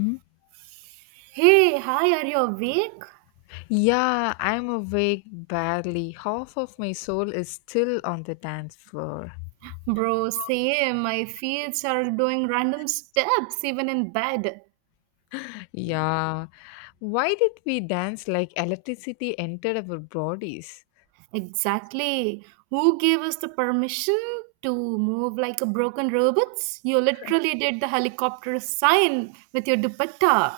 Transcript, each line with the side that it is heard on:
left: Mhm.
right: Hey, hi, are you awake?
left: Yeah, I'm awake barely. Half of my soul is still on the dance floor.
right: Bro, same. My feet are doing random steps even in bed.
left: Yeah. Why did we dance like electricity entered our bodies?
right: Exactly. Who gave us the permission to move like a broken robots? You literally did the helicopter sign with your dupatta.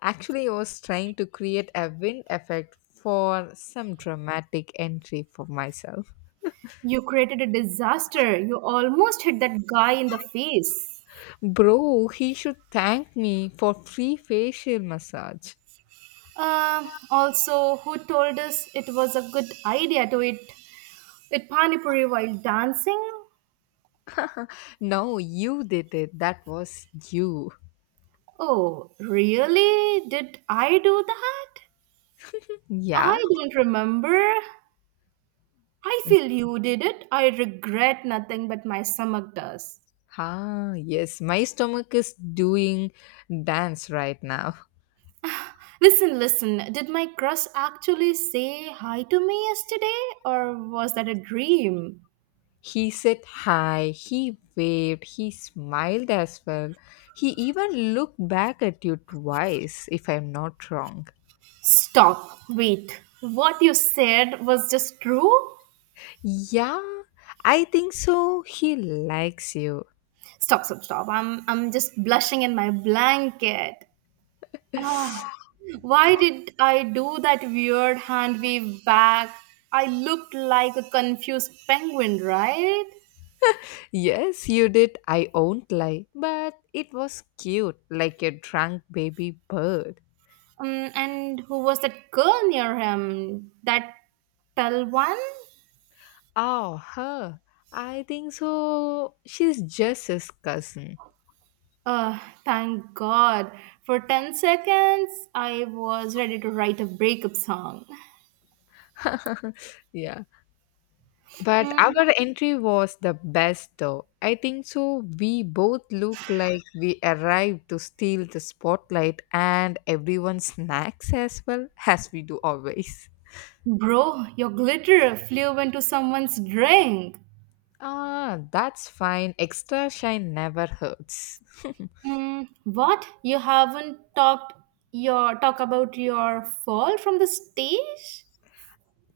left: Actually, I was trying to create a wind effect for some dramatic entry for myself.
right: You created a disaster. You almost hit that guy in the face.
left: Bro, he should thank me for free facial massage.
right: Also, who told us it was a good idea to eat pani puri while dancing?
left: No, you did it. That was you.
right: Oh, really? Did I do that?
left: Yeah.
right: I don't remember. I feel you did it. I regret nothing but my stomach does.
left: Ah, yes, my stomach is doing dance right now.
right: Listen, listen, did my crush actually say hi to me yesterday or was that a dream?
left: He said hi, he waved, he smiled as well. He even looked back at you twice, if I'm not wrong.
right: Stop. Wait. What you said was just true?
left: Yeah, I think so. He likes you.
right: Stop, stop, stop. I'm just blushing in my blanket. Ah, why did I do that weird hand wave back? I looked like a confused penguin, right?
left: Yes, you did. I won't lie. But it was cute, like a drunk baby bird.
right: And who was that girl near him? That tall one?
left: Oh, her. I think so. She's just his cousin.
right: Uh, Thank God. For 10 seconds, I was ready to write a breakup song.
left: yeah. But
right: Mm,
left: our entry was the best though. I think so. We both look like we arrived to steal the spotlight and everyone's snacks as well, as we do always.
right: Bro, your glitter flew into someone's drink.
left: Ah, that's fine. Extra shine never hurts.
right: What? You haven't talked your talk about your fall from the stage?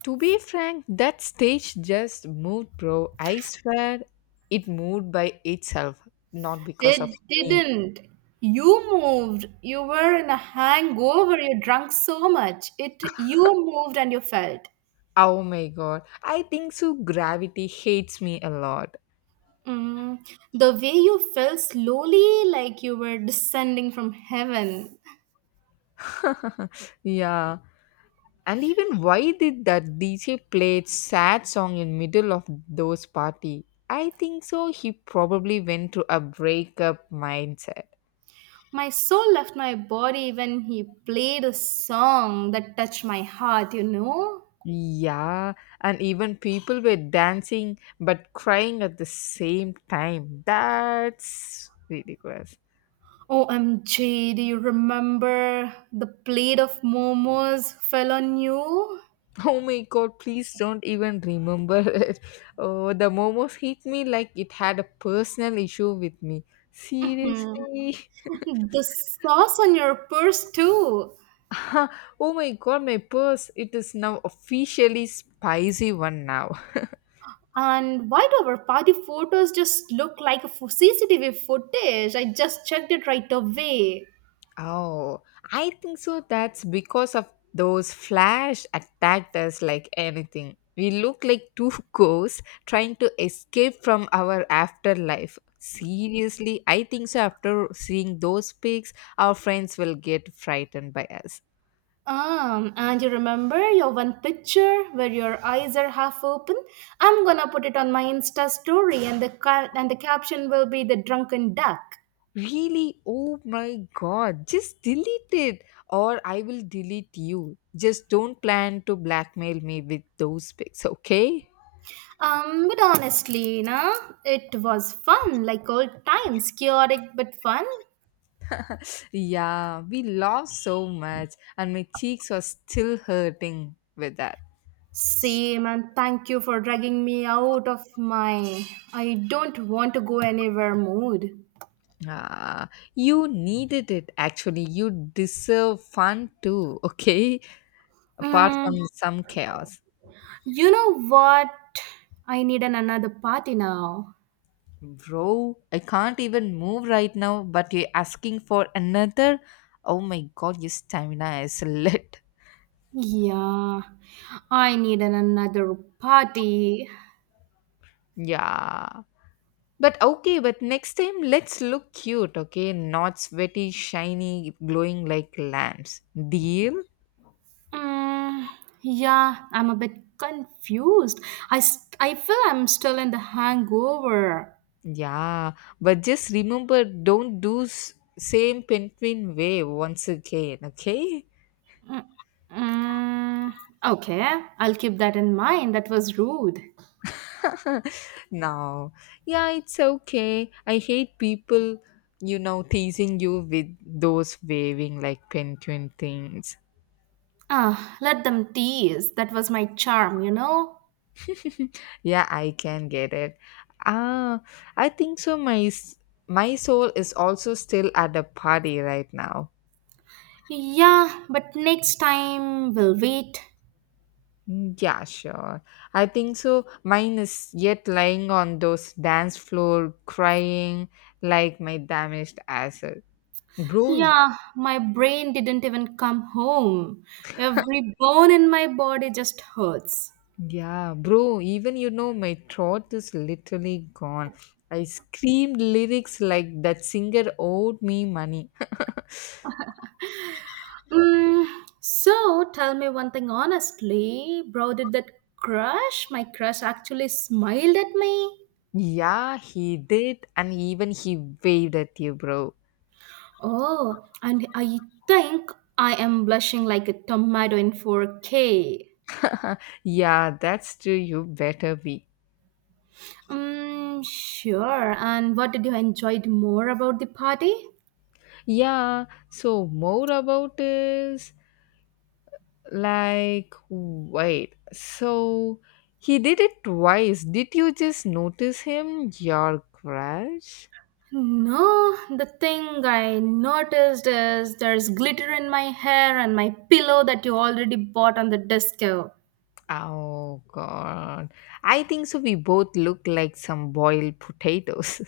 left: To be frank, that stage just moved, bro. I swear it moved by itself, not because of
right: It
left: me.
right: didn't. You moved. You were in a hangover. You drank so much. It You moved and you felt.
left: Oh my god. I think so gravity hates me a lot.
right: Mm, the way you fell slowly like you were descending from heaven.
left: Yeah. And even why did that DJ played sad song in middle of those party? I think so he probably went to a breakup mindset.
right: My soul left my body when he played a song that touched my heart, you know?
left: Yeah, and even people were dancing but crying at the same time. That's ridiculous.
right: OMG, do you remember the plate of momos fell on you?
left: Oh my god, please don't even remember it. Oh, the momos hit me like it had a personal issue with me.
right: Hmm.
left: Seriously?
right: The sauce on your purse too.
left: Oh my god, my purse. It is now officially spicy one now.
right: And why do our party photos just look like a CCTV footage? I just checked it right away.
left: Oh, I think so. That's because of those flash attacked us like anything. We look like two ghosts trying to escape from our afterlife. Seriously, I think so. After seeing those pics, our friends will get frightened by us.
right: And you remember your one picture where your eyes are half open? I'm gonna put it on my Insta story, and and the caption will be the drunken duck.
left: Really? Oh my god. Just delete it or I will delete you. Just don't plan to blackmail me with those pics, okay?
right: But honestly, na, it was fun, like old times, chaotic but fun.
left: Yeah, we laughed so much and my cheeks are still hurting with that.
right: Same, and thank you for dragging me out of my I don't want to go anywhere mood.
left: Ah, you needed it actually. You deserve fun too, okay? Apart from
right: Mm,
left: some chaos.
right: you know what? I need an another party now.
left: Bro, I can't even move right now, but you're asking for another? Oh my god, your stamina is lit.
right: Yeah, I need an another party.
left: Yeah. But okay, but next time let's look cute, okay? Not sweaty, shiny, glowing like lamps. Deal?
right: Mm, yeah, I'm a bit confused. I feel I'm still in the hangover.
left: Yeah. But just remember, don't do same penguin way once again, okay?
right: Mm, okay, I'll keep that in mind. That was rude.
left: No, yeah, it's okay. I hate people teasing you with those waving like penguin things.
right: Let them tease. That was my charm, you know?
left: Yeah, I can get it. Ah, I think so my soul is also still at the party right now.
right: Yeah, but next time we'll wait.
left: Mm, yeah, sure. I think so mine is yet lying on those dance floor crying like my damaged asset, bro.
right: Yeah, my brain didn't even come home. Every bone in my body just hurts.
left: Yeah, bro, even my throat is literally gone. I screamed lyrics like that singer owed me money.
right: Mm, so tell me one thing honestly, bro, did my crush actually smiled at me?
left: Yeah, he did, and even he waved at you, bro.
right: Oh, and I think I am blushing like a tomato in 4K.
left: Yeah, that's true. You better be.
right: Sure. And what did you enjoy more about the party?
left: Yeah, so more about is like, wait, so he did it twice. Did you just notice him, your crush?
right: No, the thing I noticed is there's glitter in my hair and my pillow that you already bought on the disco.
left: Oh god. I think so we both look like some boiled potatoes.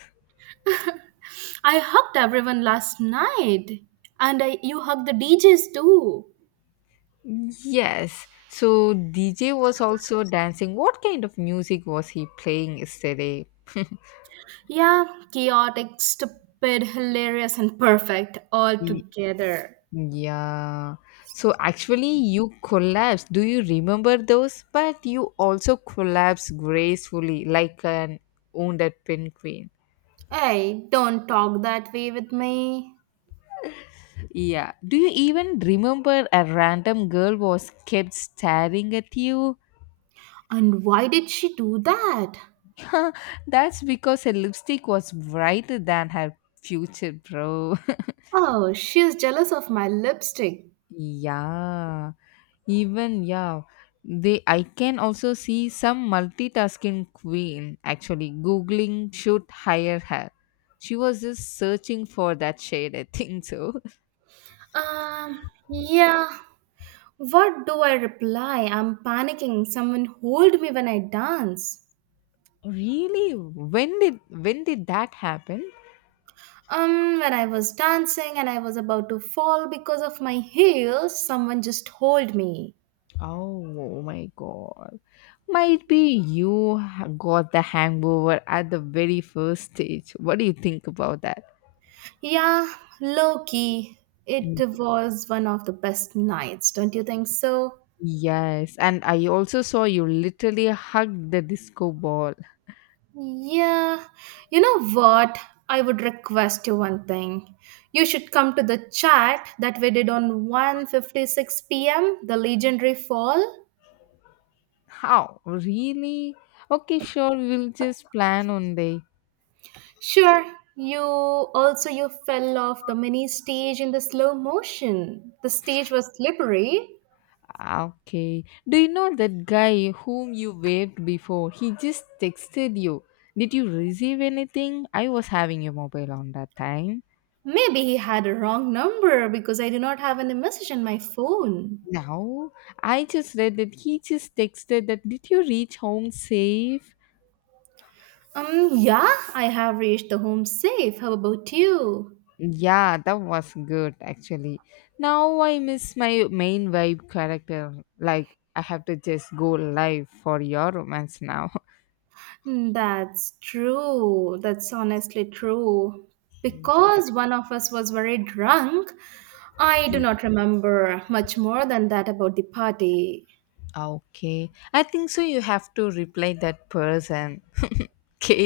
right: I hugged everyone last night, and you hugged the DJs too.
left: Yes. So DJ was also dancing. What kind of music was he playing yesterday?
right: Yeah, chaotic, stupid, hilarious, and perfect all
left: Y-
right: together.
left: Yeah. So actually you collapsed. Do you remember those? But you also collapsed gracefully like an wounded penguin.
right: Hey, don't talk that way with me.
left: Yeah. Do you even remember a random girl was kept staring at you?
right: And why did she do that?
left: Huh, that's because her lipstick was brighter than her future, bro.
right: Oh, she's jealous of my lipstick.
left: Yeah, even yeah, they I can also see some multitasking queen actually googling should hire her. She was just searching for that shade, I think so.
right: Um, yeah. What do I reply? I'm panicking. Someone hold me when I dance.
left: Really? When did that happen?
right: When I was dancing and I was about to fall because of my heels, someone just hold me.
left: Oh my god. Might be you got the hangover at the very first stage. What do you think about that?
right: Yeah, low key. It
left: Mm,
right: was one of the best nights, don't you think so?
left: yes, and I also saw you literally hugged the disco ball.
right: Yeah, you know what? I would request you one thing. You should come to the chat that we did on 1:56 p.m. the legendary fall.
left: How? Really? Okay, sure, we'll just plan one day.
right: Sure, you also you fell off the mini stage in the slow motion. The stage was slippery.
left: Ah, okay. Do you know that guy whom you waved before? He just texted you. Did you receive anything? I was having your mobile on that time.
right: Maybe he had a wrong number because I do not have any message on my phone.
left: No. I just read that he just texted that did you reach home safe?
right: Yeah, I have reached the home safe. How about you?
left: Yeah, that was good actually. Now I miss my main vibe character. Like I have to just go live for your romance now.
right: Hmm. That's true. That's honestly true.
left: Yeah.
right: Because one of us was very drunk, I do not remember much more than that about the party.
left: Okay. I think so you have to reply that person.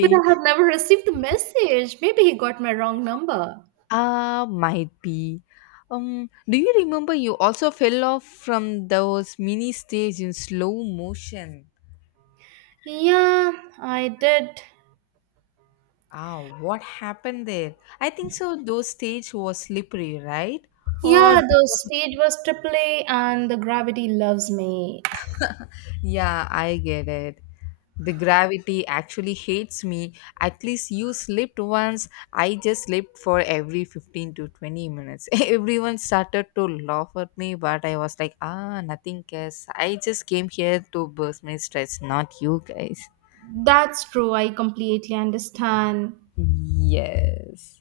right: But I have never received a message. Maybe he got my wrong number.
left: Ah, might be. Do you remember you also fell off from those mini stage in slow motion?
right: Yeah, I did.
left: Ah, what happened there? I think so those stage was slippery, right? Or
right: Yeah, the
left: because of.
right: stage was triple A and the gravity loves me.
left: Yeah, I get it. The gravity actually hates me. At least you slept once. I just slept for every 15 to 20 minutes. Everyone started to laugh at me, but I was like, nothing cares. I just came here to burst my stress, not you guys.
right: That's true. I completely understand.
left: Yes.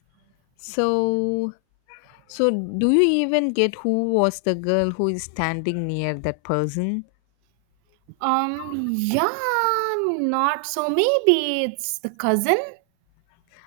left: So, so, do you even get who was the girl who is standing near that person?
right: Yeah, not so. Maybe it's the cousin.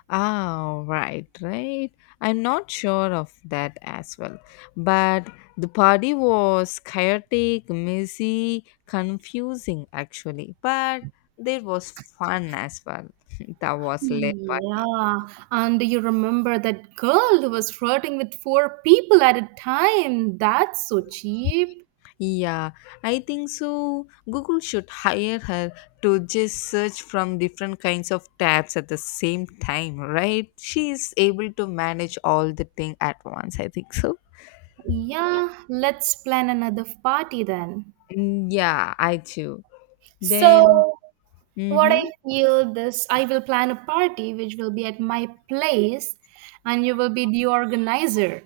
left: Ah, right, right. I'm not sure of that as well. But the party was chaotic, messy, confusing actually. But there was fun as well. That was late party.
right: Yeah, and you remember that girl who was flirting with four people at a time? That's so cheap.
left: Yeah, I think so. Google should hire her to just search from different kinds of tabs at the same time, right? She is able to manage all the thing at once. I think so.
right: Yeah, let's plan another party then.
left: Mm, yeah, I too. Then.
right: So, what
left: Mm-hmm.
right: I feel this, I will plan a party which will be at my place, and you will be the organizer.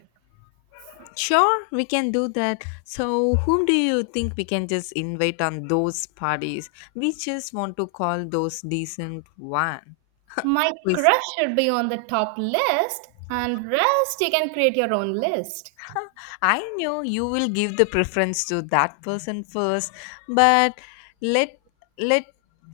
left: Sure, we can do that. So, whom do you think we can just invite on those parties? We just want to call those decent one.
right: My
left: With,
right: crush should be on the top list, and rest you can create your own list.
left: I know you will give the preference to that person first, but let let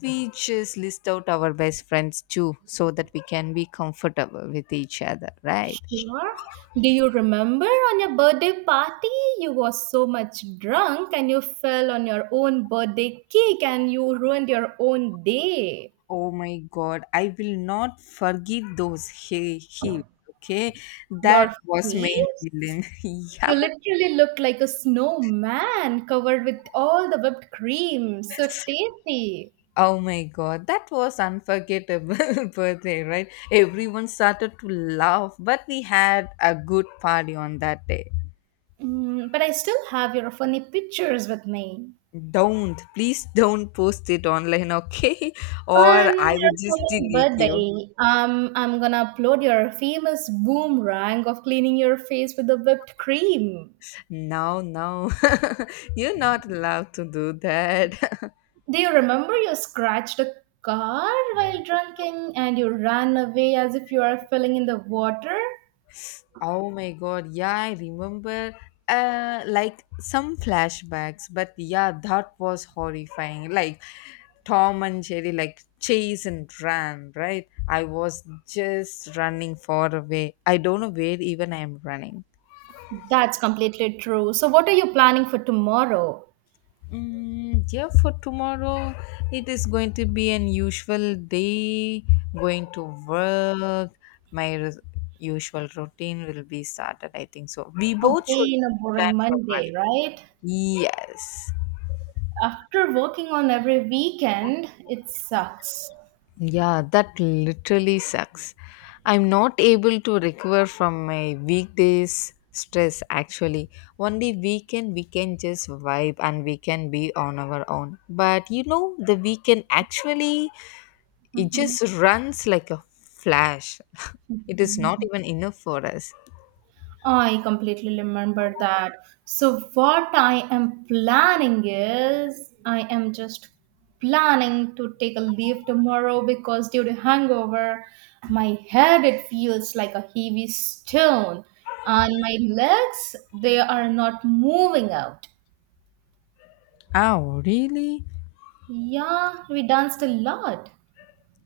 left: we just list out our best friends too, so that we can be comfortable with each other, right?
right: Sure. Do you remember on your birthday party? You were so much drunk and you fell on your own birthday cake and you ruined your own day.
left: Oh my God, I will not forgive those he heels. Okay, that
right: Your
left: was main
right: face?
left: villain. Yeah.
right: You literally looked like a snowman covered with all the whipped cream. So tasty.
left: Oh my God, that was unforgettable birthday, right? Everyone started to laugh, but we had a good party on that day.
right: But I still have your funny pictures with me.
left: Don't, please don't post it online, okay?
right: On
left: Or
right: your
left: I will just
right: coming
left: delete you.
right: birthday, I'm gonna upload your famous boomerang of cleaning your face with the whipped cream.
left: No, no, you're not allowed to do that.
right: Do you remember you scratched a car while drinking and you ran away as if you are filling in the water?
left: Oh my god, yeah, I remember like some flashbacks, but yeah, that was horrifying. Like Tom and Jerry like chase and ran, right? I was just running far away. I don't know where even I am running.
right: That's completely true. So, what are you planning for tomorrow?
left: Mm, yeah, for tomorrow it is going to be an usual day. Going to work, my res- usual routine will be started. I think so. We both should
right: Again, a
left: plan
right: boring
left: for.
right: Monday, right?
left: Yes.
right: After working on every weekend, it sucks.
left: Yeah, that literally sucks. I'm not able to recover from my weekdays stress actually. Only weekend we can just vibe and we can be on our own. But you know, the weekend actually it
right: Mhm.
left: just runs like a flash. It is not even enough for us.
right: I completely remember that. So, what I am planning is I am just planning to take a leave tomorrow because due to hangover, my head it feels like a heavy stone and my legs they are not moving out.
left: Oh, really?
right: Yeah, we danced a lot.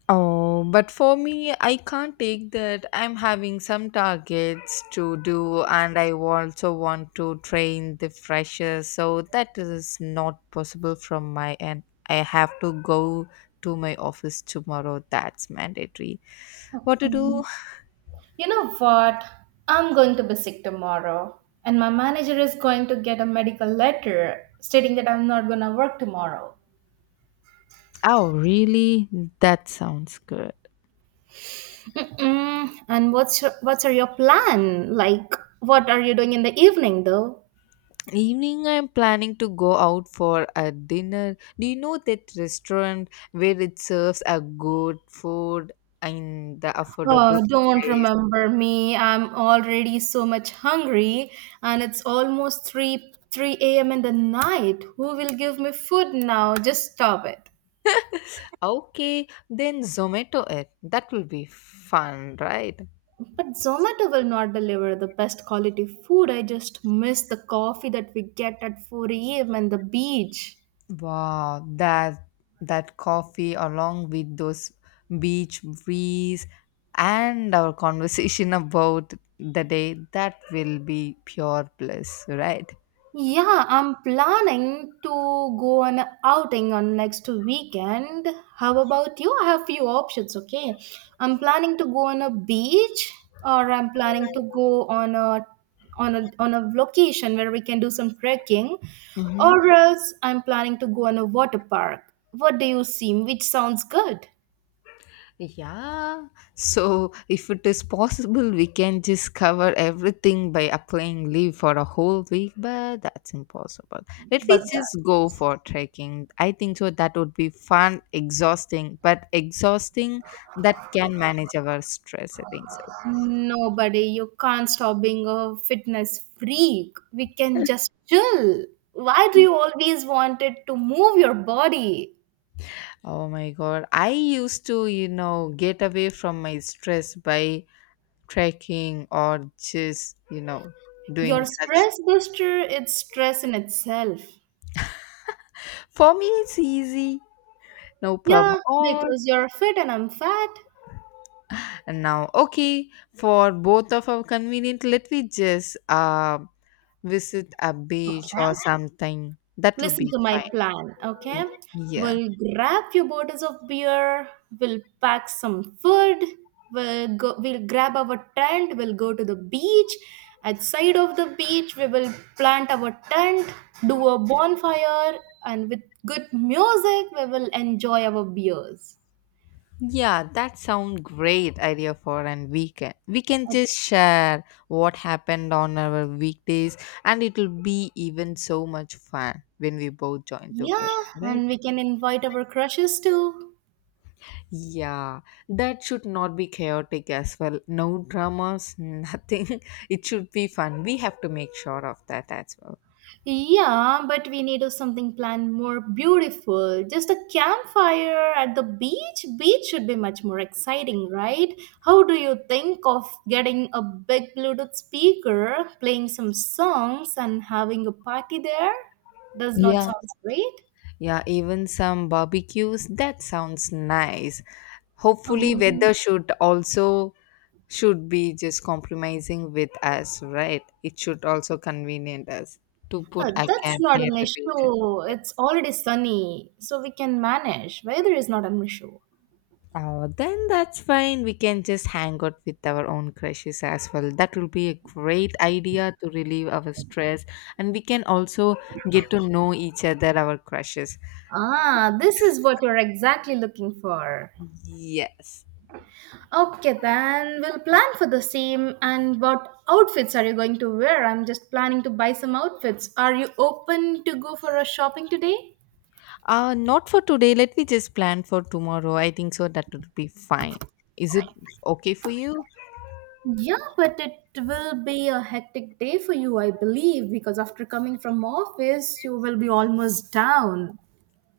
left: Oh, but for me, I can't take that. I'm having some targets to do, and I also want to train the freshers, so that is not possible from my end. I have to go to my office tomorrow. That's mandatory. What to do?
right: You know what? I'm going to be sick tomorrow, and my manager is going to get a medical letter stating that I'm not going to work tomorrow.
left: Oh, really? That sounds good.
right: Mm-mm. And what's are your plan? Like, what are you doing in the evening though?
left: Evening, I'm planning to go out for a dinner. Do you know that restaurant where it serves a good food in the affordable
right: Oh, don't
left: price?
right: remember me. I'm already so much hungry, and it's almost three a.m. in the night. Who will give me food now? Just stop it.
left: Okay, then Zomato it. That will be fun, right?
right: But Zomato will not deliver the best quality food. I just miss the coffee that we get at 4 a.m. and the beach.
left: Wow, that coffee along with those beach breeze and our conversation about the day, that will be pure bliss, right?
right: Yeah, I'm planning to go on a outing on next weekend. How about you? I have few options, okay? I'm planning to go on a beach or I'm planning to go on a location where we can do some trekking or else I'm planning to go on a water park. What do you see? Which sounds good?
left: Yeah, so if it is possible, we can just cover everything by applying leave for a whole week, but that's impossible. Let
right: But
left: me
right: that.
left: just go for trekking. I think so that would be fun, exhausting, but exhausting that can manage our stress. I think so.
right: Nobody, you can't stop being a fitness freak. We can just chill. Why do you always want it to move your body?
left: Oh my god, I used to, get away from my stress by trekking or just,
right: Your
left: doing such.
right: stress buster, it's stress in itself.
left: For me, it's easy, no problem.
right: Yeah,
left: Or.
right: because you're fit and I'm fat.
left: And now, okay, for both of our convenient, let me just visit a beach or
right: Okay.
left: something. That will
right: Listen
left: be
right: to my
left: fine.
right: plan, okay?
left: Yeah.
right: We'll grab few bottles of beer, we'll pack some food, we'll grab our tent, we'll go to the beach. Outside of the beach, we will plant our tent, do a bonfire, and with good music, we will enjoy our beers.
left: Yeah, that sounds great idea for an weekend. We can
right: Uh,
left: just share what happened on our weekdays and it will be even so much fun when we both join together,
right: Yeah,
left: right?
right: and we can invite our crushes too.
left: Yeah, that should not be chaotic as well. No dramas, nothing. It should be fun. We have to make sure of that as well.
right: Yeah, but we need of something planned more beautiful. Just a campfire at the beach. Beach should be much more exciting, right? How do you think of getting a big Bluetooth speaker, playing some songs, and having a party there? Does not
left: Yeah.
right: sound great.
left: Yeah, even some barbecues. That sounds nice. Hopefully,
right: Um,
left: weather should also should be just compromising with us, right? It should also convenient us to put a
right: that's
left: camp
right: not
left: near
right: an
left: the beach.
right: issue.
left: Yeah.
right: It's already sunny, so we can manage. Weather is not an issue.
left: Oh, then that's fine. We can just hang out with our own crushes as well. That will be a great idea to relieve our stress, and we can also get to know each other, our crushes.
right: This is what you're exactly looking for.
left: Yes.
right: Okay, then we'll plan for the same. And what outfits are you going to wear? I'm just planning to buy some outfits. Are you open to go for a shopping today?
left: Not for today. Let me just plan for tomorrow. I think so. That would be fine. Is it okay for you?
right: Yeah, but it will be a hectic day for you, I believe, because after coming from office, you will be almost down.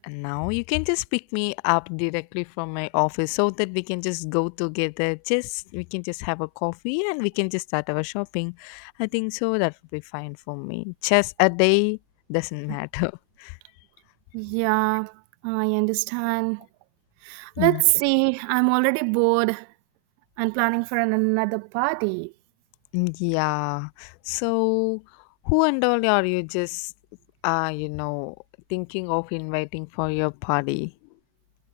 left: And now you can just pick me up directly from my office so that we can just go together. Just we can just have a coffee and we can just start our shopping. I think so. That would be fine for me. Just a day doesn't matter.
right: Yeah, I understand. Let's see, I'm already bored and planning for another party.
left: Yeah. So, who and all are you thinking of inviting for your party?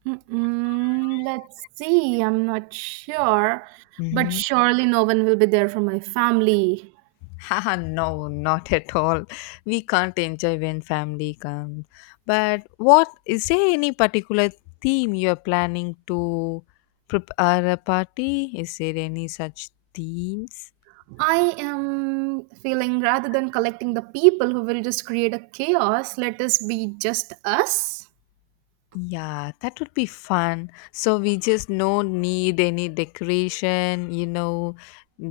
right: Mm-mm, let's see. I'm not sure, but
left: Mm-hmm.
right: surely no one will be there from my family.
left: Haha, no, not at all. We can't enjoy when family comes. But what is there any particular theme you're planning to prepare a party? Is there any such themes?
right: I am feeling rather than collecting the people who will just create a chaos, let us be just us.
left: Yeah, that would be fun. So we just no need any decoration,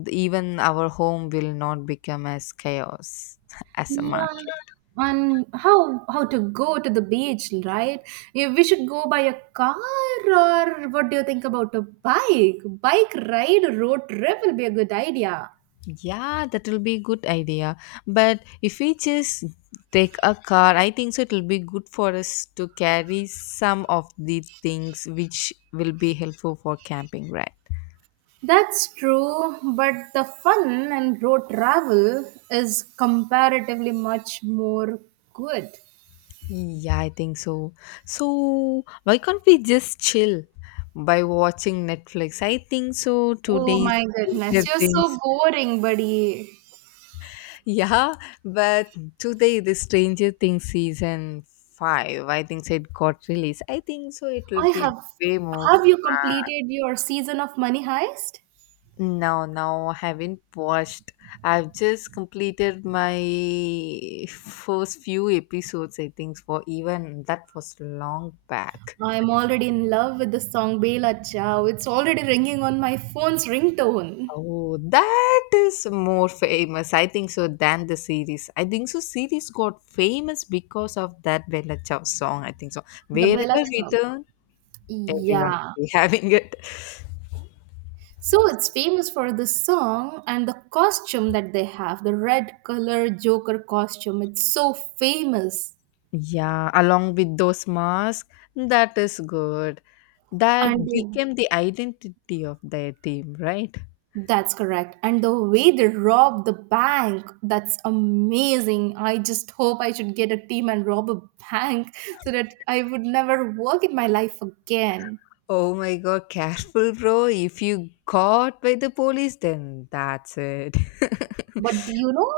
left: even our home will not become as chaos as a
right: Yeah.
left: market.
right: On how to go to the beach, right? Yeah, we should go by a car, or what do you think about a bike? Bike ride, road trip will be a good idea.
left: Yeah, that will be a good idea. But if we just take a car, I think so it will be good for us to carry some of the things which will be helpful for camping, right?
right: That's true, but the fun and road travel is comparatively much more good.
left: Yeah, I think so. So, why can't we just chill by watching Netflix? I think so.
right: Oh
left: Today's
right: my
left: Stranger
right: goodness, you're so
left: Things.
right: boring, buddy.
left: Yeah, but today the Stranger Things season 5. I think so it got released. I think so. It will
right: I
left: be
right: have
left: way more.
right: have you completed your season of Money Heist?
left: No, no, I haven't watched. I've just completed my first few episodes. I think for even that was long back.
right: I'm already in love with the song Bela Ciao. It's already ringing on my phone's ringtone.
left: Oh, that is more famous. I think so than the series. I think so. Series got famous because of that Bella Ciao song. I think so.
right: The
left: Wherever
right: Bela
left: we
right: Ciao.
left: turn, everyone
right: Yeah.
left: will be having it.
right: So it's famous for the song and the costume that they have, the red color Joker costume. It's so famous.
left: Yeah, along with those masks, that is good. That
right: And
left: became the identity of their team, right?
right: that's correct. And the way they rob the bank, that's amazing. I just hope I should get a team and rob a bank so that I would never work in my life again.
left: Oh my god, careful, bro. If you got by the police, then that's it.
right: But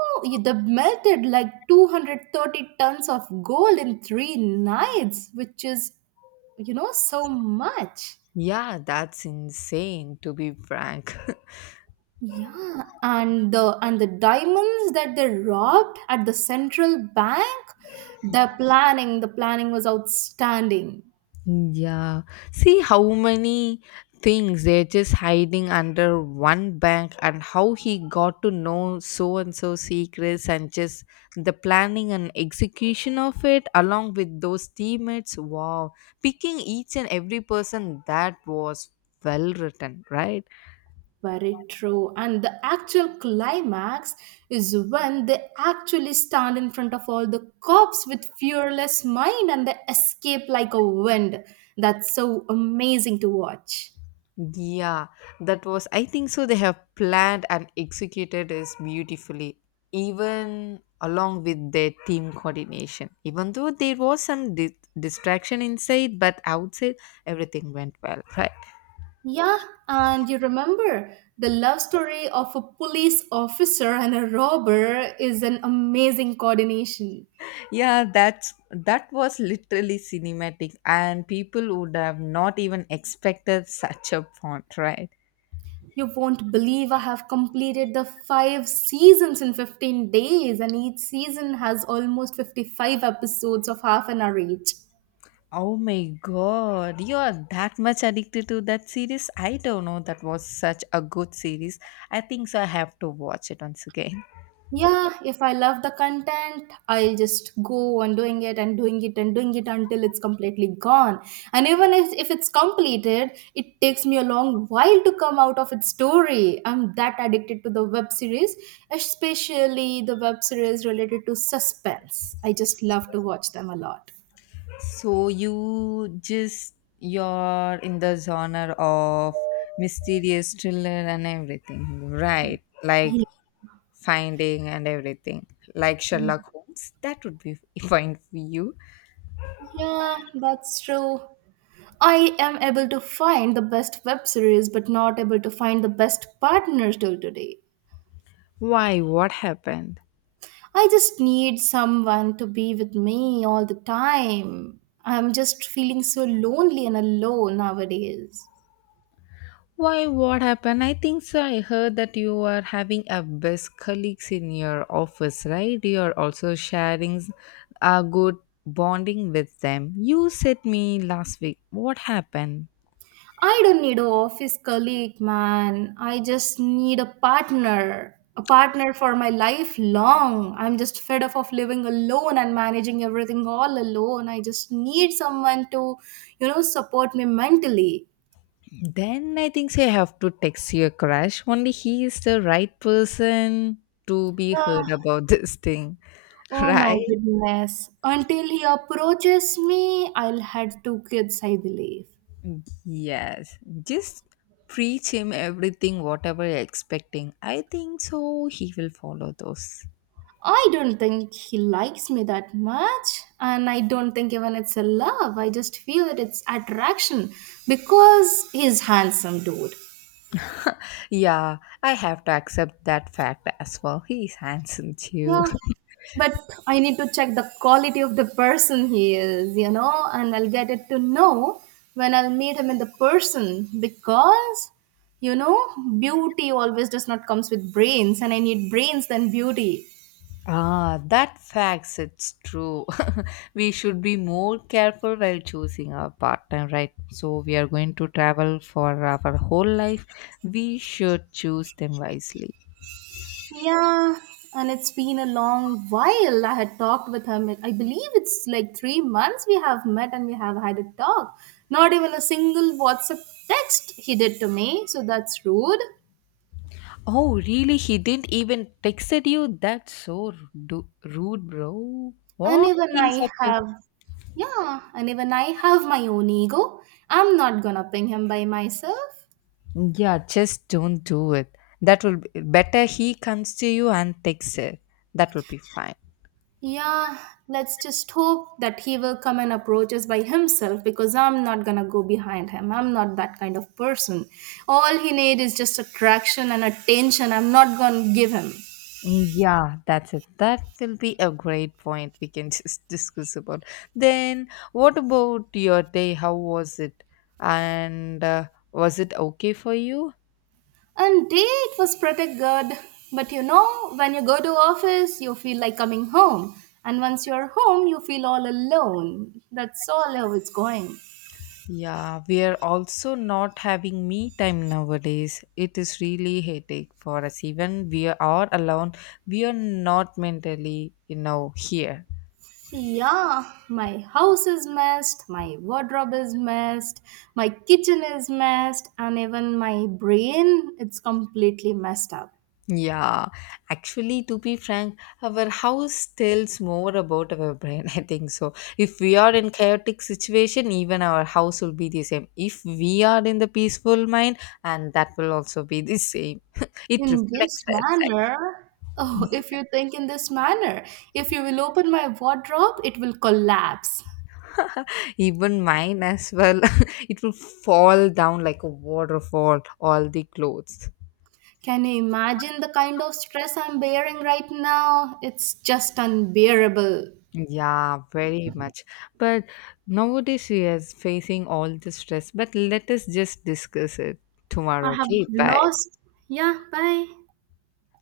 right: they melted like 230 tons of gold in 3 nights, which is so much.
left: Yeah, that's insane to be frank.
right: Yeah, and the diamonds that they robbed at the central bank, the planning was outstanding.
left: Yeah. See how many things they're just hiding under one bank and how he got to know so and so secrets and just the planning and execution of it along with those teammates. Wow. Picking each and every person that was well written, right?
right: Very true. And the actual climax is when they actually stand in front of all the cops with fearless mind and they escape like a wind. That's so amazing to watch.
left: Yeah, that was, I think so. They have planned and executed this beautifully, even along with their team coordination. Even though there was some distraction inside, but outside everything went well, right?
right: Yeah, and you remember the love story of a police officer and a robber is an amazing coordination.
left: Yeah, that was literally cinematic, and people would have not even expected such a font, right?
right: You won't believe I have completed the five seasons in 15 days, and each season has almost 55 episodes of half an hour each.
left: Oh my god, you are that much addicted to that series. I don't know, that was such a good series. I think so. I have to watch it once again.
right: Yeah, if I love the content, I'll just go on doing it and doing it and doing it until it's completely gone. And even if it's completed, it takes me a long while to come out of its story. I'm that addicted to the web series, especially the web series related to suspense. I just love to watch them a lot.
left: So, you're in the genre of mysterious thriller and everything, right? Like finding and everything, like
right: Yeah,
left: Sherlock Holmes. That would be fine for you.
right: yeah, that's true. I am able to find the best web series, but not able to find the best partners till today.
left: Why? What happened?
right: I just need someone to be with me all the time. I'm just feeling so lonely and alone nowadays.
left: Why, what happened? I think so. I heard that you are having a best colleagues in your office, right? You are also sharing a good bonding with them. You said me last week. What happened?
right: I don't need an office colleague, man. I just need a partner. A partner for my life long. I'm just fed up of living alone and managing everything all alone. I just need someone to support me mentally.
left: Then I think so. I have to text your crush. Only he is the right person to be heard
right: Ah,
left: about this thing,
right: oh my
left: right?
right: goodness. Until he approaches me, I'll have two kids, I believe.
left: Yes. Just preach him everything, whatever you're expecting. I think so. He will follow those.
right: I don't think he likes me that much, and I don't think even it's a love. I just feel that it's attraction because he's handsome, dude.
left: Yeah, I have to accept that fact as well. He's handsome too.
right: Yeah, but I need to check the quality of the person he is and I'll get it to know when I'll meet him in the person because, you know, beauty always does not comes with brains, and I need brains than beauty.
left: Ah, that fact it's true. We should be more careful while choosing our partner, right? So we are going to travel for our whole life. We should choose them wisely.
right: Yeah, and it's been a long while. I had talked with her. I believe it's like 3 months we have met and we have had a talk. Not even a single WhatsApp text he did to me, so that's rude.
left: Oh, really? He didn't even texted you? That's so rude, bro.
right: And
left: What?
right: even
left: He's
right: I
left: up.
right: have, Yeah, and even I have my own ego. I'm not gonna ping him by myself.
left: Yeah, just don't do it. That will be better. He comes to you and takes it. That will be fine.
right: Yeah, let's just hope that he will come and approach us by himself because I'm not gonna go behind him. I'm not that kind of person. All he need is just attraction and attention. I'm not gonna give him.
left: Mm, yeah, that's it. That will be a great point we can just discuss about. Then, what about your day? How was it? And was it okay for you?
right: And day it was pretty good. But when you go to office, you feel like coming home. And once you're home, you feel all alone. That's all how it's going.
left: Yeah, we are also not having me time nowadays. It is really headache for us. Even we are all alone. We are not mentally, here.
right: Yeah, my house is messed, my wardrobe is messed, my kitchen is messed, and even my brain it's completely messed up.
left: Yeah, actually, to be frank, our house tells more about our brain. I think so. If we are in chaotic situation, even our house will be the same. If we are in the peaceful mind, and that will also be the same. It
right: In this
left: reflects that.
right: manner, oh, if you think in this manner, if you will open my wardrobe, it will collapse.
left: Even mine as well. It will fall down like a waterfall. All the clothes.
right: Can you imagine the kind of stress I'm bearing right now? It's just unbearable.
left: Yeah, very much. But nowadays she is facing all the stress. But let us just discuss it
right: I
left: tomorrow.
right: have
left: Okay, bye.
right: lost. Yeah, bye.